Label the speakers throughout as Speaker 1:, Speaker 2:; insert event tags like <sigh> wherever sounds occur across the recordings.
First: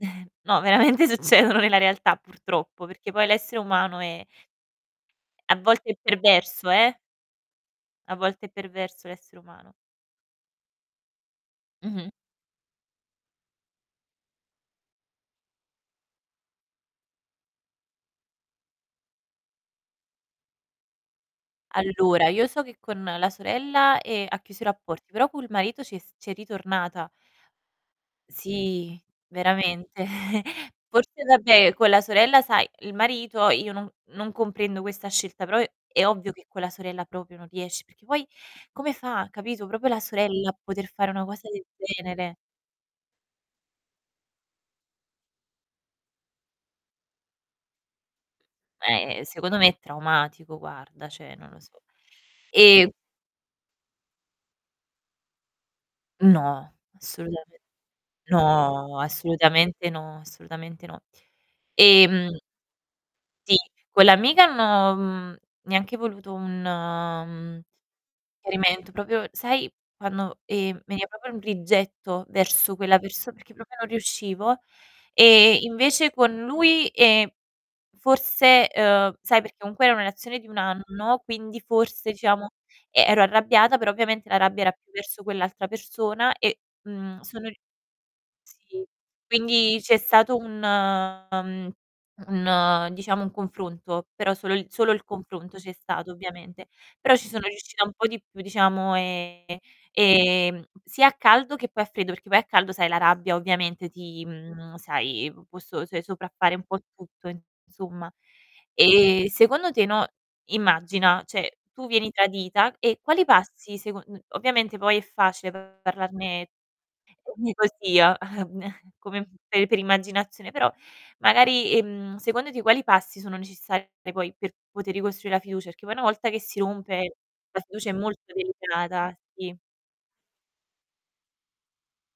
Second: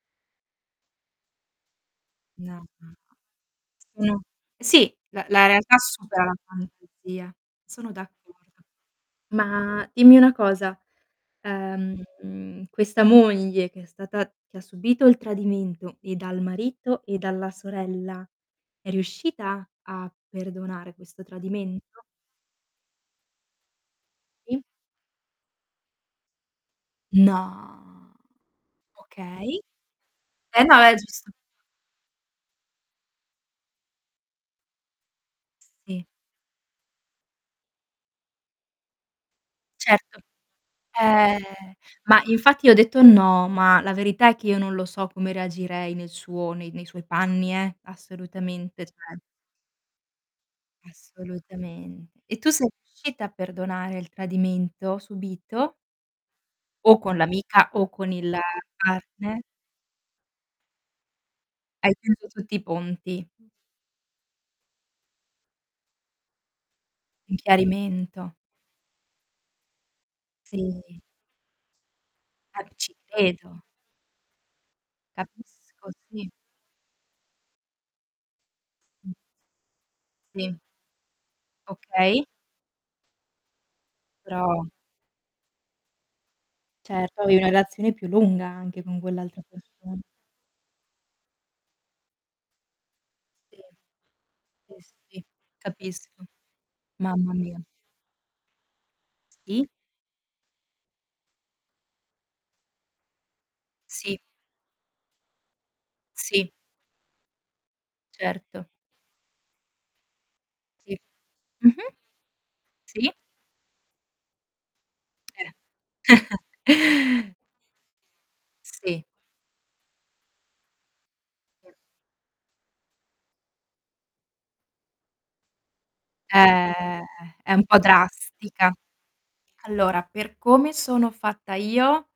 Speaker 1: <chuckles> No, veramente succedono nella realtà
Speaker 2: No,
Speaker 1: purtroppo,
Speaker 2: ah.
Speaker 1: perché poi l'essere umano
Speaker 2: No.
Speaker 1: è
Speaker 2: Sì, la la
Speaker 1: a
Speaker 2: realtà
Speaker 1: volte è
Speaker 2: supera la
Speaker 1: perverso, eh.
Speaker 2: fantasia, sono
Speaker 1: A volte è
Speaker 2: d'accordo.
Speaker 1: perverso l'essere umano.
Speaker 2: Ma, dimmi una cosa,
Speaker 1: Mh-mh.
Speaker 2: ehm, questa moglie che è stata che ha subito il tradimento e dal marito e dalla sorella, è riuscita a perdonare questo tradimento?
Speaker 1: Allora, io so che con la sorella, ehm, ha chiuso
Speaker 2: Sì.
Speaker 1: i rapporti, però col marito c'è s c'è ritornata.
Speaker 2: No.
Speaker 1: Sì,
Speaker 2: Okay.
Speaker 1: veramente.
Speaker 2: Eh
Speaker 1: <chuckles>
Speaker 2: no, è
Speaker 1: Forse
Speaker 2: giusto.
Speaker 1: vabbè, con la sorella sai il marito io no non comprendo questa scelta, però
Speaker 2: Sì.
Speaker 1: è ovvio che con la sorella proprio non riesc perché poi come fa, capito. Proprio la
Speaker 2: Certo.
Speaker 1: sorella a poter fare una
Speaker 2: Ehm,
Speaker 1: cosa del
Speaker 2: ma
Speaker 1: genere.
Speaker 2: infatti ho detto: "No", ma la verità è che io non lo so come reagirei nel suo nei nei suoi panni, eh, assolutamente,
Speaker 1: Eh,
Speaker 2: cioè.
Speaker 1: eh, secondo me è traumatico, guarda, cioè, non lo so.
Speaker 2: Assolutamente. E tu sei
Speaker 1: Ehm
Speaker 2: riuscita a perdonare il tradimento subìto?
Speaker 1: No,
Speaker 2: O con
Speaker 1: assolutamen
Speaker 2: l'amica o con il
Speaker 1: no,
Speaker 2: partner?
Speaker 1: assolutamente no, assolutamente no.
Speaker 2: Hai chiuso
Speaker 1: Ehm
Speaker 2: tutti i ponti.
Speaker 1: Sì, con l'amica hanno mhmm, neanche voluto un,
Speaker 2: Un
Speaker 1: mhmm,
Speaker 2: chiarimento.
Speaker 1: chiarimento, proprio sai quando, ehm,
Speaker 2: Sì.
Speaker 1: veniva proprio un rigetto
Speaker 2: Ah,
Speaker 1: verso
Speaker 2: ci
Speaker 1: quella perso perché
Speaker 2: credo.
Speaker 1: proprio non riuscivo. E
Speaker 2: Capisco,
Speaker 1: invece
Speaker 2: sì.
Speaker 1: con lui, ehm, forse, uhm,
Speaker 2: Mh.
Speaker 1: sai perché comunque era una relazione di
Speaker 2: Sì.
Speaker 1: 1 anno, quindi forse
Speaker 2: Okay.
Speaker 1: diciamo e ero arrabbiata, però ovviamente la rabbia
Speaker 2: Brava.
Speaker 1: era più verso quell'altra persona e, mhmm,
Speaker 2: Certo, avevi una
Speaker 1: sono ri
Speaker 2: relazione più lunga
Speaker 1: Sì,
Speaker 2: anche con quell'altra
Speaker 1: quindi c'è
Speaker 2: persona.
Speaker 1: stato un ehm, un diciamo un
Speaker 2: Sì,
Speaker 1: confronto, però solo il
Speaker 2: sì,
Speaker 1: solo il
Speaker 2: sì,
Speaker 1: confronto c'è stato
Speaker 2: capisco.
Speaker 1: ovviamente. Però ci
Speaker 2: Mamma
Speaker 1: sono
Speaker 2: mia.
Speaker 1: riuscita un po' di più, diciamo, ehm,
Speaker 2: Sì.
Speaker 1: ehm, sia a caldo che poi a freddo, perché poi a caldo sai la rabbia ovviamente
Speaker 2: Sì.
Speaker 1: ti mhmm, sai, p può so se
Speaker 2: Sì.
Speaker 1: sopraffare un po' tutto, insomma.
Speaker 2: Certo.
Speaker 1: Ehm, secondo te, no,
Speaker 2: Sì.
Speaker 1: immagina, cioè, tu
Speaker 2: Mh-mh.
Speaker 1: vieni tradita e
Speaker 2: Sì.
Speaker 1: quali passi secon ovviamente poi è
Speaker 2: Eh.
Speaker 1: facile
Speaker 2: <chuckles>
Speaker 1: parlarne <unintelligible> così, uhm, <chuckles>
Speaker 2: Sì.
Speaker 1: come pe per immaginazione, però magari,
Speaker 2: <unintelligible>
Speaker 1: ehm, secondo te quali passi sono necessari poi per poter ricostruì la fiducia? Perché poi una volta che si
Speaker 2: Eh,
Speaker 1: rompe
Speaker 2: è
Speaker 1: la
Speaker 2: un po'
Speaker 1: fiducia è molto
Speaker 2: drastica.
Speaker 1: delicata, sì.
Speaker 2: Allora, per come sono fatta io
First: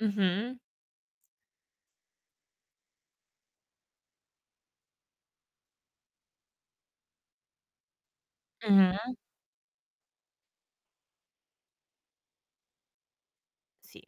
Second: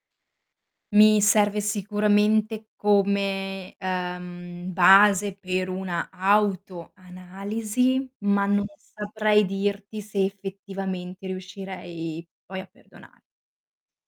Speaker 1: Mh-mh.
Speaker 2: mi serve sicuramente come, uhm, base per una autoanalisi, ma non
Speaker 1: Mh-mh.
Speaker 2: saprei dirti se effettivamente riuscirei poi a perdona
Speaker 1: Sì.